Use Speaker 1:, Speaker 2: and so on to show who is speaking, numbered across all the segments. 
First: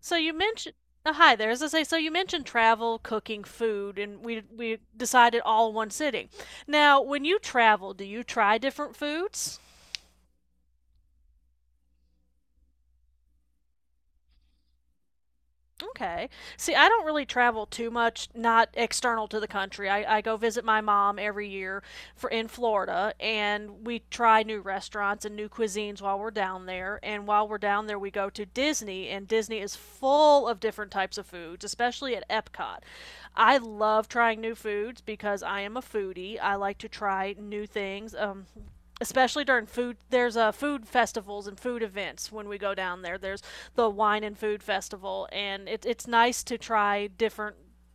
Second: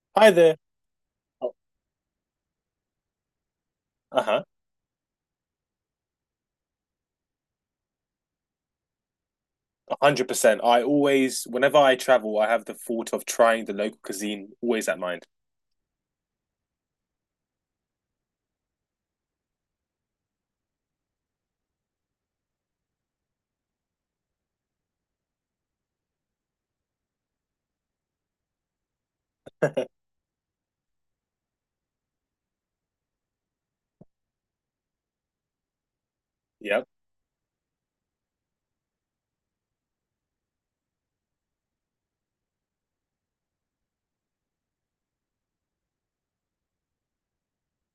Speaker 1: So
Speaker 2: Hi
Speaker 1: you
Speaker 2: there.
Speaker 1: mentioned oh, hi there.
Speaker 2: Oh,
Speaker 1: As I say, so you mentioned travel, cooking, food, and
Speaker 2: uh-huh.
Speaker 1: we decided all in one sitting. Now, when you travel, do you try different foods?
Speaker 2: 100%. I always, whenever I travel, I have the thought of trying the local cuisine always at mind.
Speaker 1: Okay. See, I don't really travel too much, not external to the country. I go visit my mom every year, for in Florida, and we try new restaurants and new cuisines while we're down there. And while we're down there, we go to Disney, and Disney is full of different types of foods, especially at Epcot. I love trying new foods because I am a foodie. I like
Speaker 2: Yep.
Speaker 1: to try new things. Especially during food there's food festivals and food events when we go down there there's the wine and food festival and it's nice to try different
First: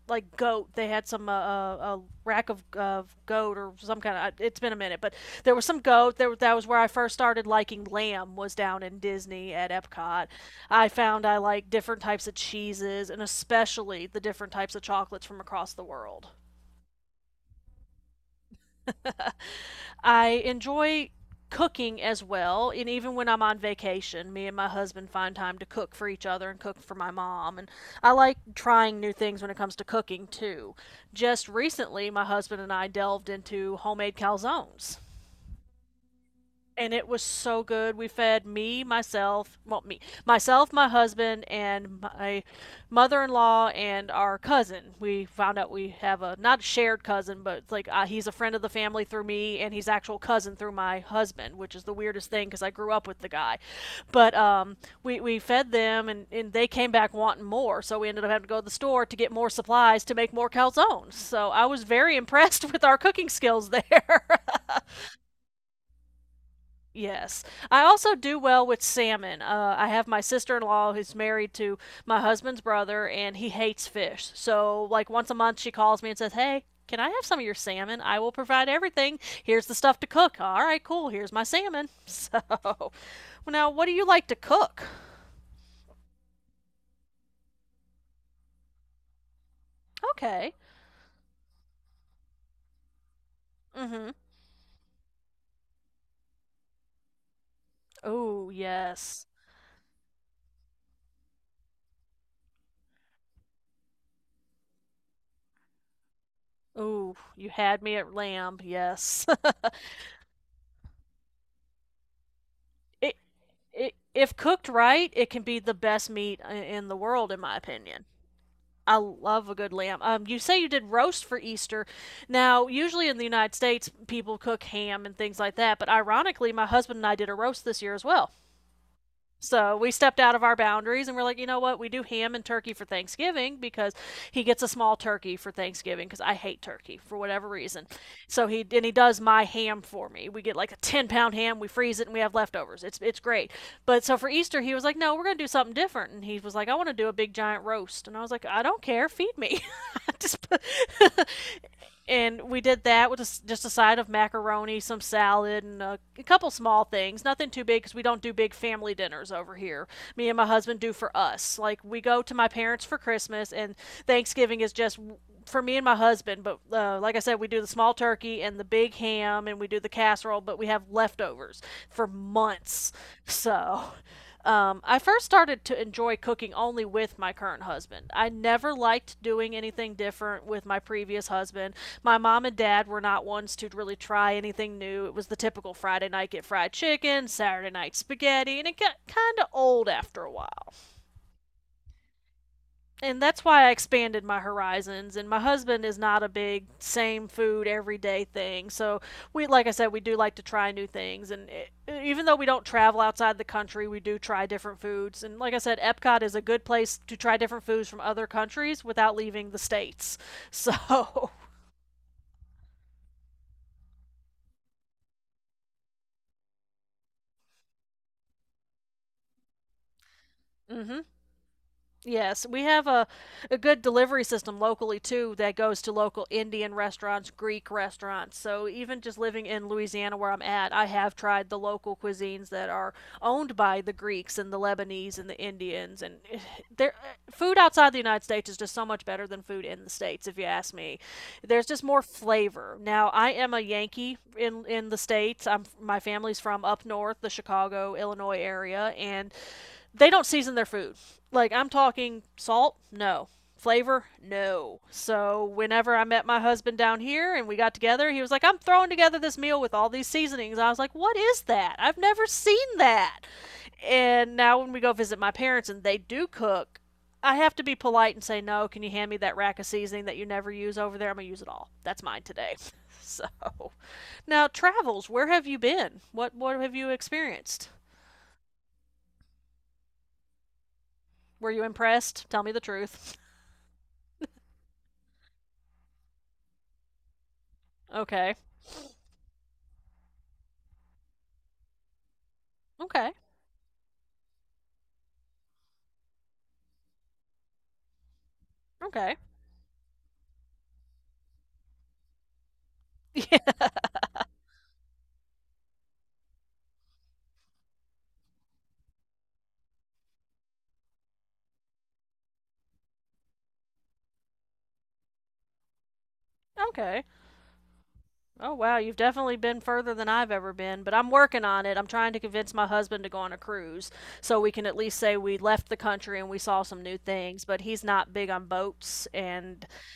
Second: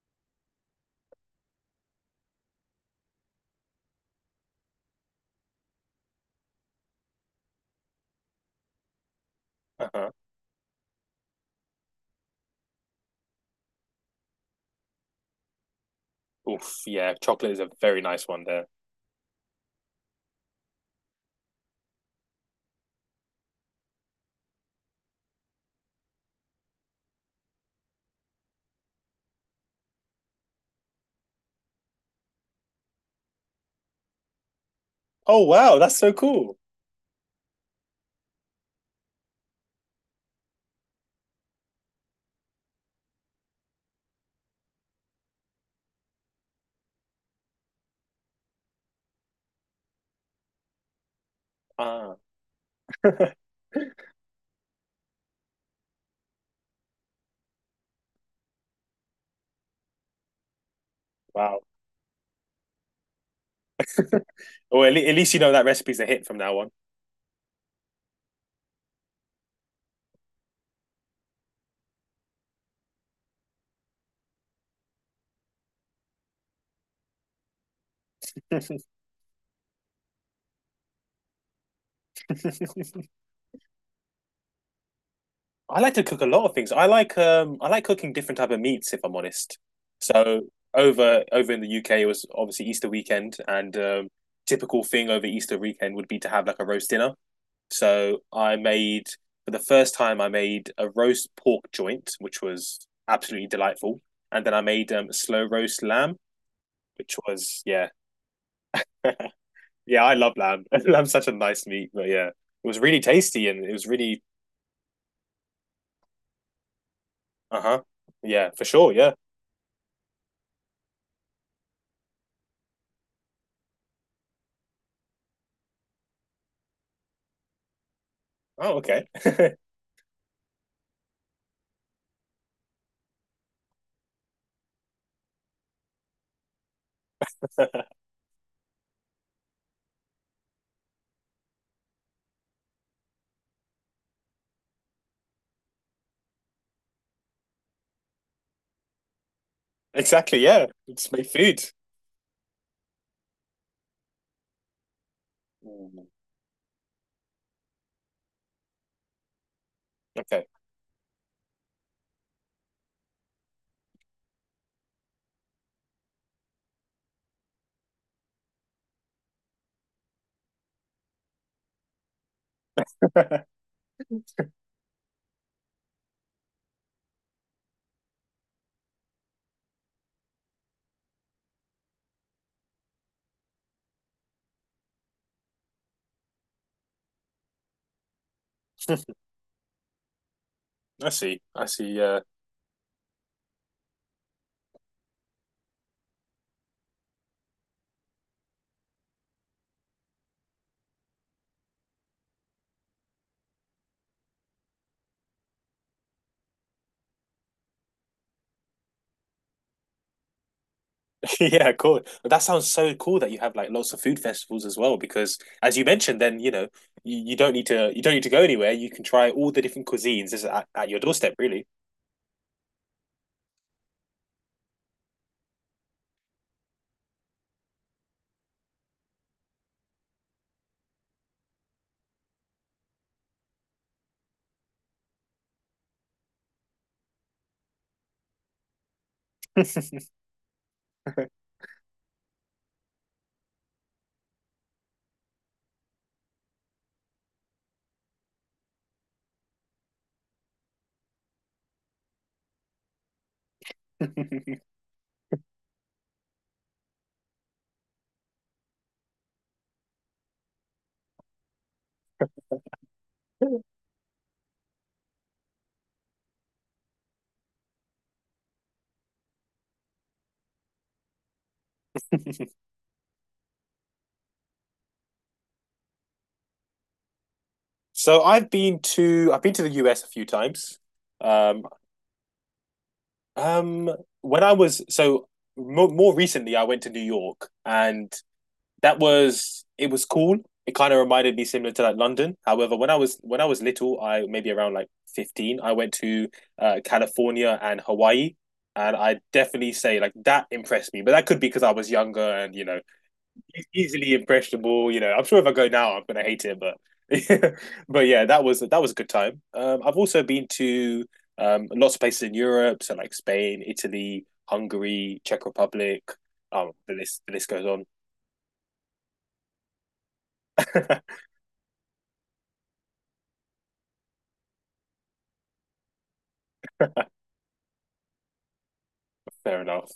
Speaker 1: like goat. They had some a rack of goat or some kind of. It's been a minute, but there was some goat. There that was where I first started liking lamb. Was down in Disney at
Speaker 2: Uh-huh.
Speaker 1: Epcot. I found I like different types of cheeses and especially the different types of chocolates from across the world.
Speaker 2: Oof, yeah, chocolate is a very nice one there.
Speaker 1: I enjoy cooking as well. And even when I'm on vacation, me and my husband find time to cook for each other and cook for my mom. And I like trying new things when it comes to cooking too. Just recently, my husband and I delved into homemade calzones
Speaker 2: Oh, wow, that's so cool.
Speaker 1: and it was so good. We fed me, myself, well, me, myself, my husband, and my mother-in-law and our cousin. We found out we have a not a shared cousin, but it's like he's a friend of the family through me, and he's actual cousin through my husband, which is the
Speaker 2: Ah,
Speaker 1: weirdest thing because I grew up with the guy. But we fed them, and they came back wanting more, so we ended up having to go to the store to get more supplies to make more calzones. So
Speaker 2: wow.
Speaker 1: I was very impressed with our cooking skills there.
Speaker 2: Well, at, le at least you know that recipe's a hit from now
Speaker 1: Yes. I also do well with salmon. I have my sister in law who's married to my husband's brother, and he hates fish. So, like, once a month, she calls me and says, "Hey, can I have some of your salmon? I will provide
Speaker 2: on.
Speaker 1: everything. Here's the stuff to cook." All right, cool. Here's my salmon. So, well, now, what do you like to cook?
Speaker 2: I like to cook a lot of things. I like cooking different type of meats if I'm honest. So
Speaker 1: Okay.
Speaker 2: over in the UK it was obviously Easter weekend and
Speaker 1: Mm
Speaker 2: um
Speaker 1: hmm.
Speaker 2: typical thing over Easter weekend would be to have like a roast dinner. So
Speaker 1: Oh
Speaker 2: I made
Speaker 1: yes.
Speaker 2: for the first time I made a roast pork joint, which was absolutely delightful, and then I made slow roast lamb, which
Speaker 1: Oh, you
Speaker 2: was
Speaker 1: had
Speaker 2: yeah,
Speaker 1: me at lamb. Yes.
Speaker 2: yeah. I love lamb. Lamb's such a nice meat, but yeah, it was really
Speaker 1: it,
Speaker 2: tasty and it was really
Speaker 1: if cooked right, it can be the best meat in the world, in my
Speaker 2: uh huh.
Speaker 1: opinion.
Speaker 2: Yeah, for sure.
Speaker 1: I
Speaker 2: Yeah.
Speaker 1: love a good lamb. You say you did roast for Easter. Now, usually in the United States, people cook ham and things like that, but ironically, my husband and I did a roast this year as well.
Speaker 2: Oh, okay.
Speaker 1: So we stepped out of our boundaries and we're like, you know what? We do ham and turkey for Thanksgiving because he gets a small turkey for Thanksgiving because I hate turkey for whatever reason. So he and he does my ham for me. We get like a 10 pound ham, we freeze it, and we have leftovers. It's great. But so for Easter, he was like, no, we're gonna do something different, and he was like, I want to do a big giant roast, and I was like, I don't care, feed me.
Speaker 2: exactly.
Speaker 1: just put-
Speaker 2: Yeah, it's my food.
Speaker 1: and we did that with a s just a side of macaroni, some salad, and a,
Speaker 2: Mm,
Speaker 1: a couple small things. Nothing too big because we don't do big family dinners over here. Me and my
Speaker 2: okay.
Speaker 1: husband do for us. Like we go to my parents for Christmas, and Thanksgiving is just for me and my husband. But like I said, we do the small turkey and the big ham, and we do the casserole. But we have leftovers for months, so I first started to enjoy cooking only with my current husband. I never liked doing anything different with my previous husband. My mom and dad were not ones to really try anything new. It was the typical Friday night get fried chicken, Saturday night spaghetti, and it got kind of old after a while
Speaker 2: I see. I see. Yeah.
Speaker 1: and that's why I expanded my horizons. And my husband is not a big same food everyday thing. So we, like I said, we do like to try new things. And it, even though we don't travel outside the country, we do try different foods. And like I said, Epcot is a good place to try different foods from other countries without leaving the states. So.
Speaker 2: Yeah, cool. That sounds so cool that you have like lots of food festivals as well, because as you mentioned, then you know you don't need to you don't need to go anywhere. You can try all the different cuisines just at your
Speaker 1: Mm-hmm.
Speaker 2: doorstep, really.
Speaker 1: Yes, we have a good delivery system locally too that goes to local Indian restaurants, Greek restaurants. So even just living in Louisiana where I'm at, I have tried the local cuisines that are owned by the Greeks and the Lebanese and the Indians and there food outside the United States is just so much better than food in the States if you ask me. There's just more flavor. Now, I am a Yankee in the States. I'm My family's from up north, the Chicago, Illinois area and they don't season their food. Like I'm talking salt, no. Flavor, no. So whenever I met my husband down here and we got together, he was like, "I'm throwing together this meal with all these seasonings." I was like, "What is that? I've never seen that." And now when we go visit my parents and they do cook, I have to be polite and say, "No, can you hand me that rack of seasoning that you never use over there? I'm going to use it all. That's mine today." So, now travels, where have you been? What have you experienced?
Speaker 2: So I've been to the US a few times.
Speaker 1: Were
Speaker 2: Um,
Speaker 1: you impressed? Tell me the truth.
Speaker 2: um, when I was so mo more recently, I went to New York, and
Speaker 1: Okay.
Speaker 2: that was it was cool. It kind of reminded me similar to like London. However,
Speaker 1: Okay.
Speaker 2: when I was little, I maybe around like 15, I went to California and Hawaii, and I
Speaker 1: Okay.
Speaker 2: definitely say like that impressed me. But that could be because I was younger and you know
Speaker 1: Yeah.
Speaker 2: e- easily impressionable. You know, I'm sure if I go now, I'm gonna hate it. But but yeah, that was a good time. I've also been to lots of places in Europe, so like Spain, Italy, Hungary, Czech Republic. The
Speaker 1: Okay.
Speaker 2: list goes on.
Speaker 1: Oh wow, you've definitely been further than I've ever been, but I'm working on it. I'm trying to convince my husband to go on a cruise so we can at least say we left the country and we saw some new things, but he's not big on boats
Speaker 2: Fair
Speaker 1: and
Speaker 2: enough.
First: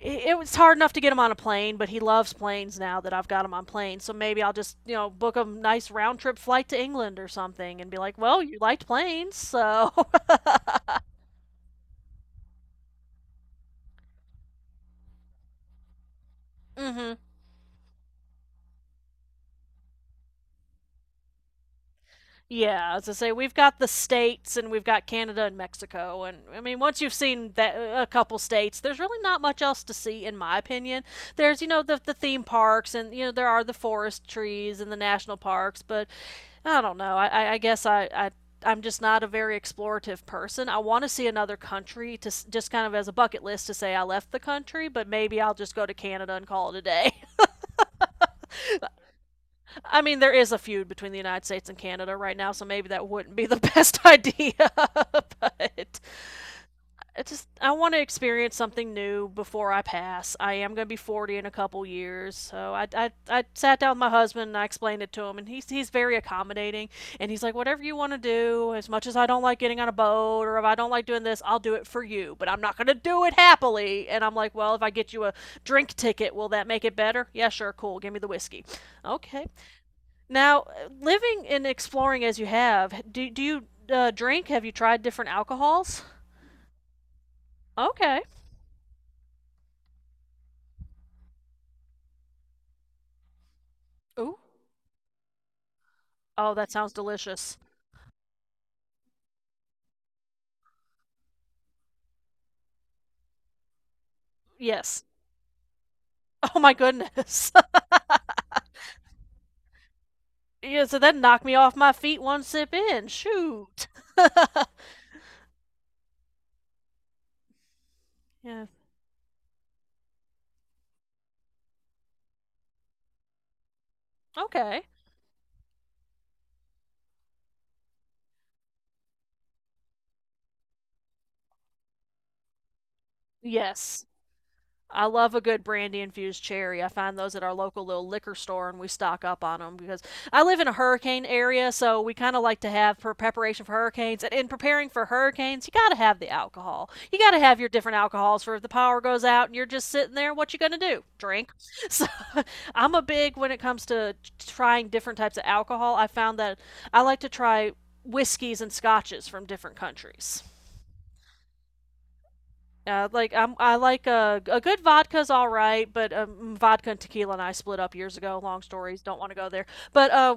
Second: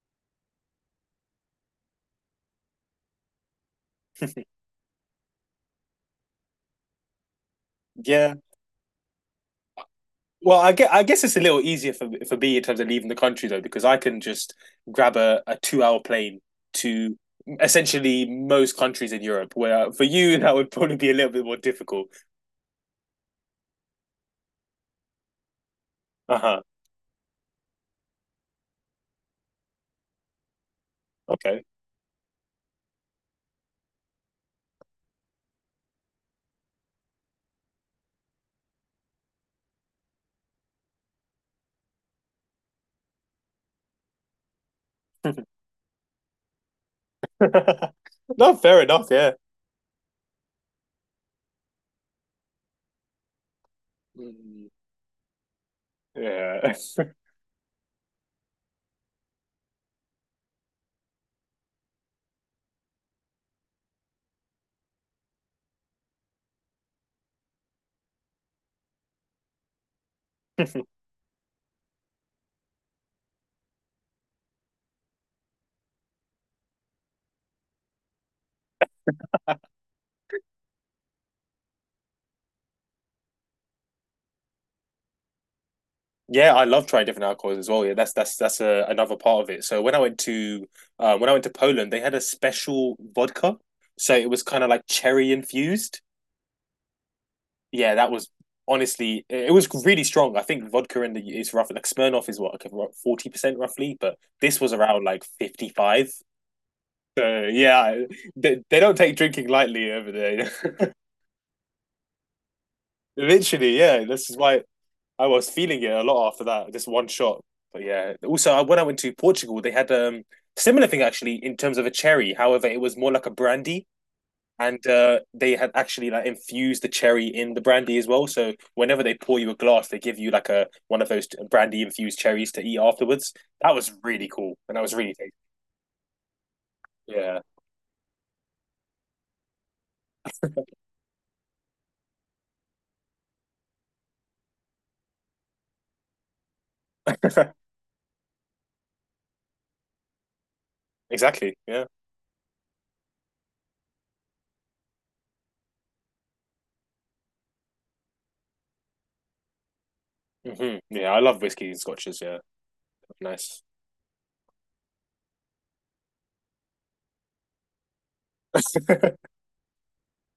Speaker 1: it was hard enough to get him on a plane, but he loves planes now that I've got him on planes. So maybe I'll just, you know, book a nice round trip flight to England or something and be like,
Speaker 2: Yeah.
Speaker 1: "Well, you liked planes, so."
Speaker 2: Well, I get. I guess it's a little easier for me in terms of leaving the country though, because I can just grab a 2 hour plane to
Speaker 1: Mhm.
Speaker 2: essentially most countries in Europe. Where for you that would probably be a little bit more difficult.
Speaker 1: Yeah, as I say, we've got the states and we've got Canada and Mexico,
Speaker 2: Uh
Speaker 1: and I
Speaker 2: huh.
Speaker 1: mean, once you've seen that a couple states, there's really not much else to see, in my opinion. There's you know the theme parks, and you know there are the forest trees and the national parks, but I don't know. I guess I'm just not a very explorative person. I want to see another country to just kind of as a bucket list to say I left the country, but maybe
Speaker 2: Okay.
Speaker 1: I'll just go to Canada and call it a day.
Speaker 2: No, fair enough. Yeah.
Speaker 1: I mean, there is a feud between the United States and Canada right now, so maybe that wouldn't be the best idea.
Speaker 2: Mm,
Speaker 1: But
Speaker 2: yeah.
Speaker 1: I want to experience something new before I pass. I am going to be 40 in a couple years, so I sat down with my husband and I explained it to him, and he's very accommodating, and he's like, whatever you want to do. As much as I don't like getting on a boat, or if I don't like doing this, I'll do it for you, but I'm not going to do it happily. And I'm like, well, if I get you a drink ticket, will that make it better? Yeah, sure, cool. Give me the whiskey. Okay, now, living and exploring as you have, do you drink? Have you tried different alcohols?
Speaker 2: Yeah, I love trying different alcohols as well. Yeah,
Speaker 1: Okay.
Speaker 2: that's a, another part of it. So when I went to when I went to Poland, they had a special vodka. So it
Speaker 1: Ooh.
Speaker 2: was kind of like cherry infused.
Speaker 1: Oh, that sounds delicious.
Speaker 2: Yeah, that was honestly it was really strong. I think vodka in the is roughly Like Smirnoff is what like 40% roughly, but this was around
Speaker 1: Yes.
Speaker 2: like 55.
Speaker 1: Oh my
Speaker 2: So
Speaker 1: goodness.
Speaker 2: yeah, they don't take drinking lightly over there.
Speaker 1: Yeah, so that knocked me off my feet one sip in.
Speaker 2: Literally,
Speaker 1: Shoot.
Speaker 2: yeah. This is why I was feeling it a lot after that, just one shot. But yeah, also
Speaker 1: Yeah.
Speaker 2: when I went to Portugal, they had similar thing actually in terms of a cherry. However, it was more like a brandy. And
Speaker 1: Okay.
Speaker 2: they had actually like infused the cherry in the brandy as well. So whenever they pour you a glass, they give you like a one of those brandy infused cherries to eat afterwards. That was
Speaker 1: Yes.
Speaker 2: really cool, and that was
Speaker 1: I
Speaker 2: really tasty.
Speaker 1: love a good brandy infused cherry. I find those
Speaker 2: Yeah,
Speaker 1: at our local little liquor store and we stock up on them because I live in a hurricane area, so we kind of like to have for preparation for hurricanes. And in preparing for hurricanes, you got to have the alcohol. You got to have your different alcohols for if the power goes out and you're just sitting there, what you going to do? Drink.
Speaker 2: exactly. Yeah,
Speaker 1: So I'm a big when it comes to trying different types of alcohol. I found that I like to try whiskeys and scotches from different countries.
Speaker 2: hmm yeah. I love whiskey and scotches. Yeah,
Speaker 1: Like
Speaker 2: nice.
Speaker 1: I like a good vodka's all right, but vodka and tequila and I split up years ago. Long stories, don't want to go there. But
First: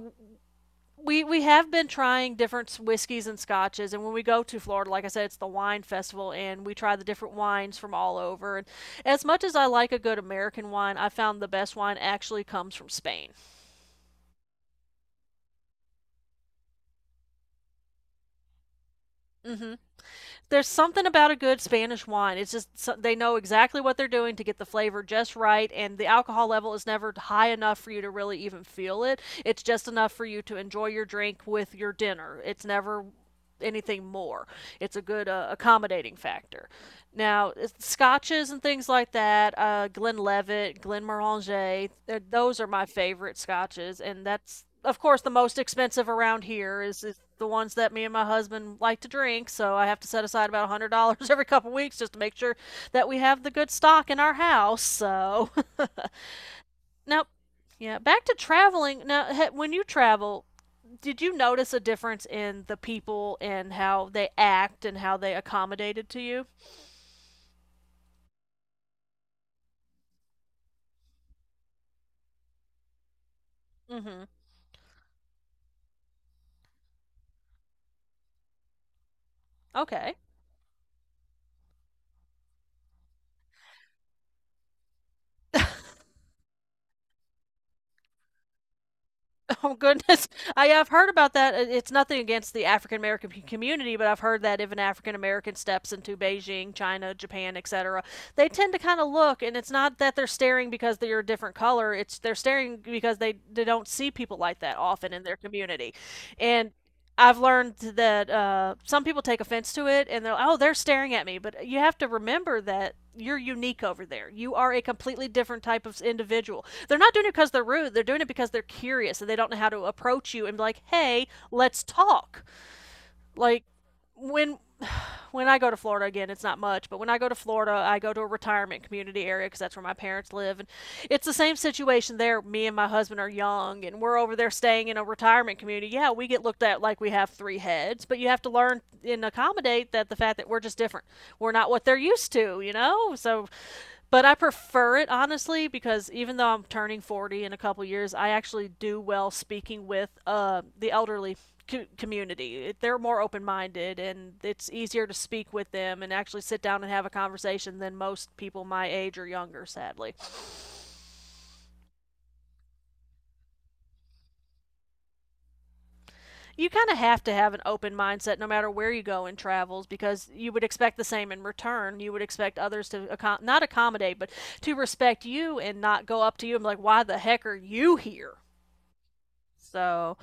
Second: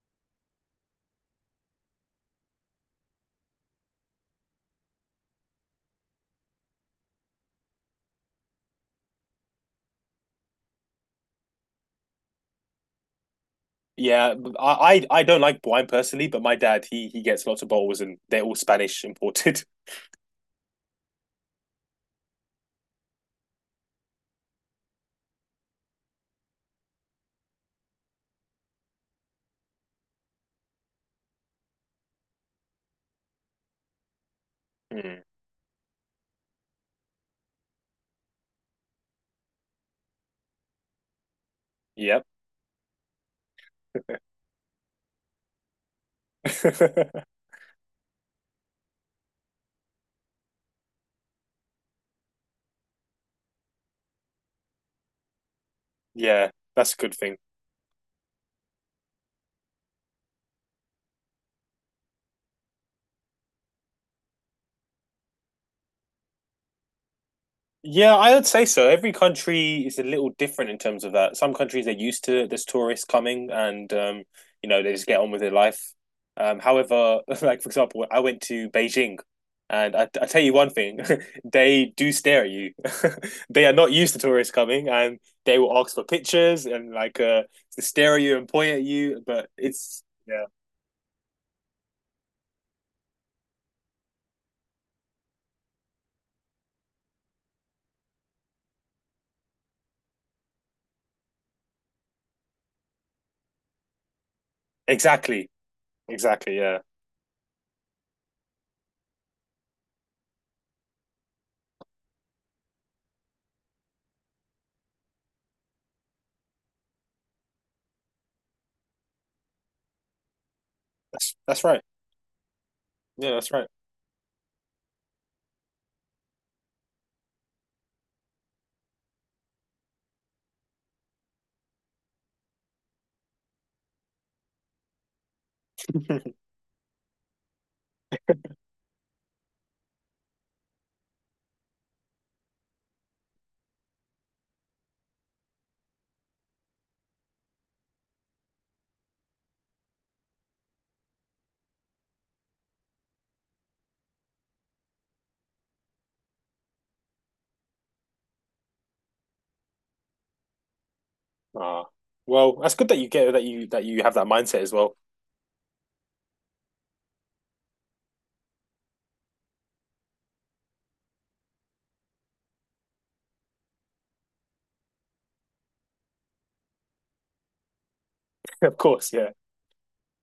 Speaker 1: We have been trying different whiskeys and scotches, and when we go to Florida, like I said, it's the wine festival, and we try the different wines from all over. And as much as I like a good American wine, I found the best wine actually comes from Spain.
Speaker 2: Yeah, I don't like wine personally, but my dad he gets lots of bottles, and they're all Spanish imported.
Speaker 1: Mm-hmm. There's something about a good Spanish wine. It's just so, they know exactly what they're doing to get the flavor just right, and the alcohol level is never high enough for you to really even feel it. It's just enough for you to enjoy your drink with your dinner. It's never anything more. It's a
Speaker 2: Mm.
Speaker 1: good accommodating factor. Now, scotches and things like that, Glenlivet, Glenmorangie, they
Speaker 2: Yep.
Speaker 1: those are my favorite scotches, and that's of course the most expensive around here is the ones that me and my husband like to drink. So I have to set aside about $100 every couple weeks just to make sure that we have the good stock in our house. So
Speaker 2: yeah, that's a good
Speaker 1: now,
Speaker 2: thing.
Speaker 1: yeah, back to traveling. Now, when you travel, did you notice a difference in the people and how they act and how they accommodated to you?
Speaker 2: Yeah, I would say so. Every country is a little different in terms of that. Some countries are used to this tourist coming and
Speaker 1: Mm-hmm.
Speaker 2: you know, they just get on with their life. However, like for example, I went to Beijing and
Speaker 1: Okay.
Speaker 2: I tell you one thing, they do stare at you. They are not used to tourists coming and they will ask for pictures and like to stare at you and point at you, but
Speaker 1: Oh
Speaker 2: it's
Speaker 1: goodness.
Speaker 2: yeah.
Speaker 1: I have heard about that. It's nothing against the African American community, but I've heard that if an African American steps into Beijing, China, Japan, etc., they tend to kind of look, and it's not that they're staring because they're a different color, it's they're staring because they don't see people like that often in their
Speaker 2: Exactly.
Speaker 1: community.
Speaker 2: Exactly,
Speaker 1: And
Speaker 2: yeah.
Speaker 1: I've learned that some people take offense to it and they're, oh, they're staring at me, but you have to remember that you're unique over there. You are a completely different type of individual. They're not doing it because they're rude, they're doing it because they're curious and they don't know how to approach you and be like, hey,
Speaker 2: That's right.
Speaker 1: let's talk.
Speaker 2: Yeah, that's
Speaker 1: Like
Speaker 2: right.
Speaker 1: when I go to Florida again, it's not much, but when I go to Florida, I go to a retirement community area because that's where my parents live, and it's the same situation there. Me and my husband are young, and we're over there staying in a retirement community. Yeah, we get looked at like we have three heads, but you have to learn and accommodate that the fact that we're just different. We're not what they're used to, you know. So but I prefer it honestly because even though I'm turning 40 in a couple years, I actually do well speaking with the elderly community. It- They're more open minded and it's easier to speak with them and actually sit down and have a conversation than most people my age or younger, sadly.
Speaker 2: Ah, well, that's good that you get that you have that mindset as well.
Speaker 1: You kind of have to have an open mindset no matter where you go in travels because you would expect the same in return. You would expect others to not accommodate, but to respect you and not go up to you and be like, why the heck are you here?
Speaker 2: Of course, yeah,
Speaker 1: So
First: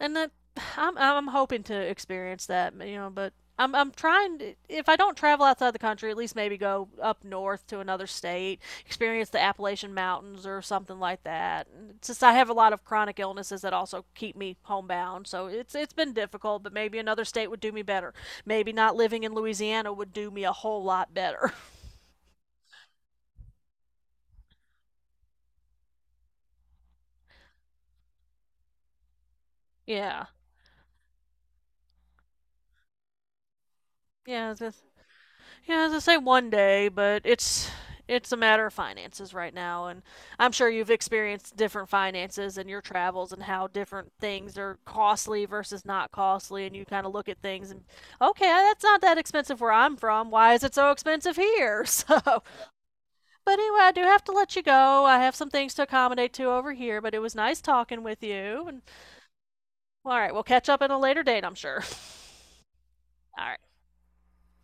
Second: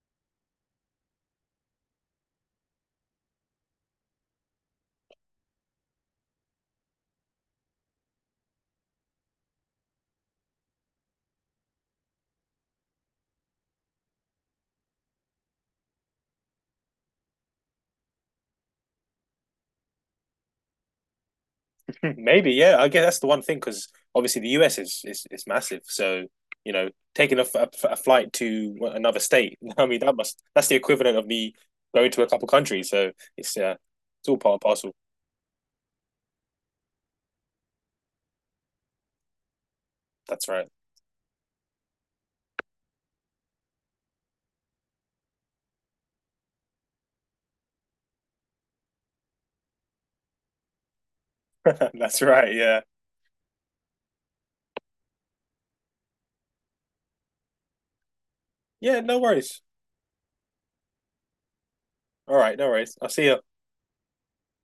Speaker 1: and that I'm hoping to experience that, you know, but I'm trying to, if I don't travel outside the country, at least maybe go up north to another state, experience the Appalachian Mountains or something like that. And it's I have a lot of chronic illnesses that also keep me homebound, so it's been difficult, but maybe another state would do me better. Maybe not living in Louisiana would do me a whole lot better.
Speaker 2: maybe, yeah. I guess that's the one thing because obviously the US is is massive. So you know, taking a, f- a f- a flight to another state, I mean, that
Speaker 1: Yeah.
Speaker 2: must that's the equivalent of me going to a couple countries. So it's yeah, it's all
Speaker 1: Yeah,
Speaker 2: part and
Speaker 1: it's just,
Speaker 2: parcel.
Speaker 1: Yeah, as I say, one day, but it's a matter of finances right now, and
Speaker 2: That's
Speaker 1: I'm
Speaker 2: right.
Speaker 1: sure you've experienced different finances in your travels and how different things are costly versus not costly, and you kind of look at things and okay, that's not that expensive where I'm from. Why is it so expensive here?
Speaker 2: That's
Speaker 1: So,
Speaker 2: right. Yeah.
Speaker 1: but anyway, I do have to let you go. I have some things to accommodate to over here, but it was nice talking with you. And
Speaker 2: Yeah. No worries.
Speaker 1: all right, we'll catch up at a later date, I'm sure.
Speaker 2: All right. No worries. I'll see you.
Speaker 1: All right.